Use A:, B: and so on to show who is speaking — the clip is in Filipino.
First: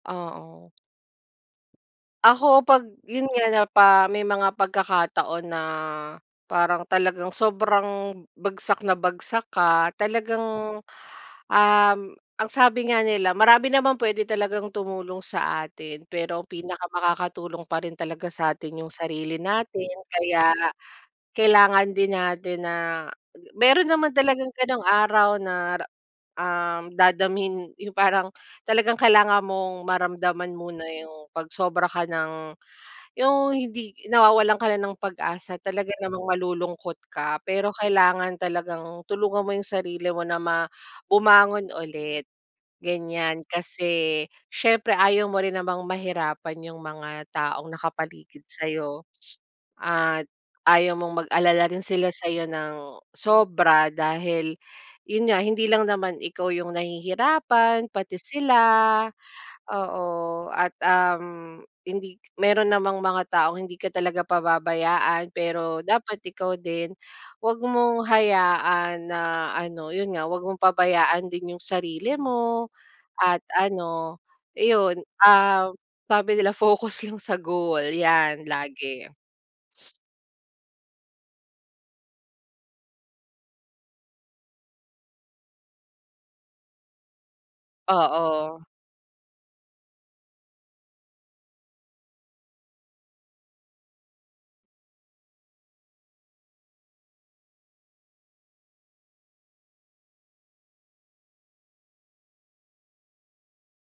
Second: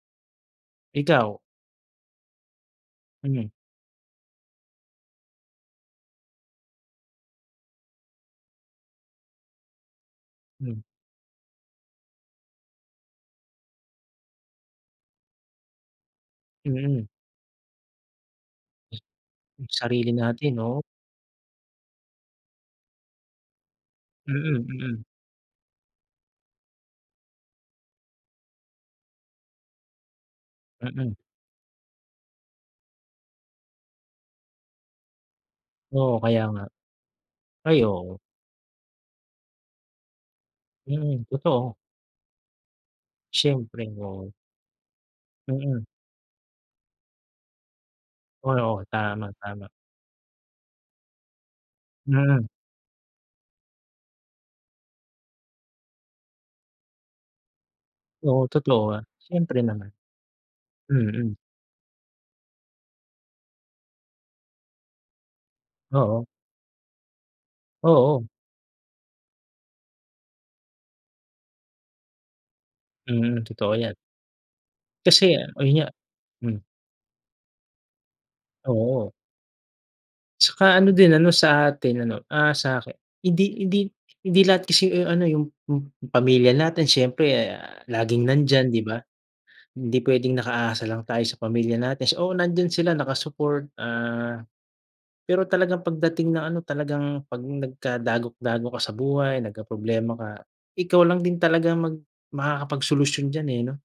A: Oo.
B: Ikaw?
A: Ako pag yun nga,
B: Hmm.
A: na pa may mga pagkakataon na, parang talagang sobrang, bagsak na bagsak ka, talagang,
B: Hmm.
A: uhm ang sabi nga nila, marami naman pwede talagang tumulong sa atin, pero
B: Mm.
A: pinakamakakatulong pa rin talaga sa'tin, yung sarili
B: Yung
A: natin.
B: sarili
A: Kaya,
B: natin, 'no?
A: kailangan din natin na ah ge meron naman talagang
B: Mm,
A: ganong
B: mm.
A: araw na re uhm, dadamhin yung parang, talagang kailangan mong, maramdaman muna
B: Mm.
A: yung pag sobra ka ng yung hindi nawawalan ka na ng pag-asa. Talaga
B: Oo,
A: namang
B: kaya nga.
A: malulungkot ka, pero
B: Ay, oo.
A: kailangan talagang tulungan mo yung sarili mo na ma
B: Mm,
A: bumangon
B: totoo.
A: ulit, ganyan.
B: Siyempre,
A: Kasi,
B: 'no.
A: siyempre ayaw mo rin namang
B: Mm.
A: mahirapan yung mga taong nakapaligid
B: Oo.
A: sa'yo,
B: Tama tama.
A: at ayaw mong mag-alala rin sila sa'yo
B: Mm.
A: ng, sobra dahil, yun nga, hindi lang naman ikaw yung nahihirapan, pati
B: Oo,
A: sila.
B: totoo, ah. Siyempre naman.
A: Oo, at
B: Mm.
A: uhm, hindi meron namang mga taong hindi ka talaga pababayaan, pero dapat
B: Oo.
A: ikaw din, huwag mong
B: Oo.
A: hayaan na ano, yun nga, huwag mong pabayaan din yung sarili mo, at
B: Mm, totoo 'yan.
A: ano iyon,
B: Kasi
A: uhm,
B: ayun nga
A: sabi nila,
B: hmm.
A: "Focus lang sa goal" 'yan lagi.
B: Oo. Tsaka ano din, ano sa atin ano, ah, sa aki hindi hindi hindi lahat kasi, eh, ano, yung p pamilya natin, siyempre, ah, laging
A: Oo.
B: nandiyan, 'di ba? Hindi pwedeng nakaasa lang tayo sa pamilya natin, oo, nandiyan sila naka-support. Ah, pero talagang pagdating ng ano talagang pag nagkadagok-dagok ka sa buhay, nagkaproblema ka, ikaw lang din talaga mag makakapagsolusyon diyan eh, 'no?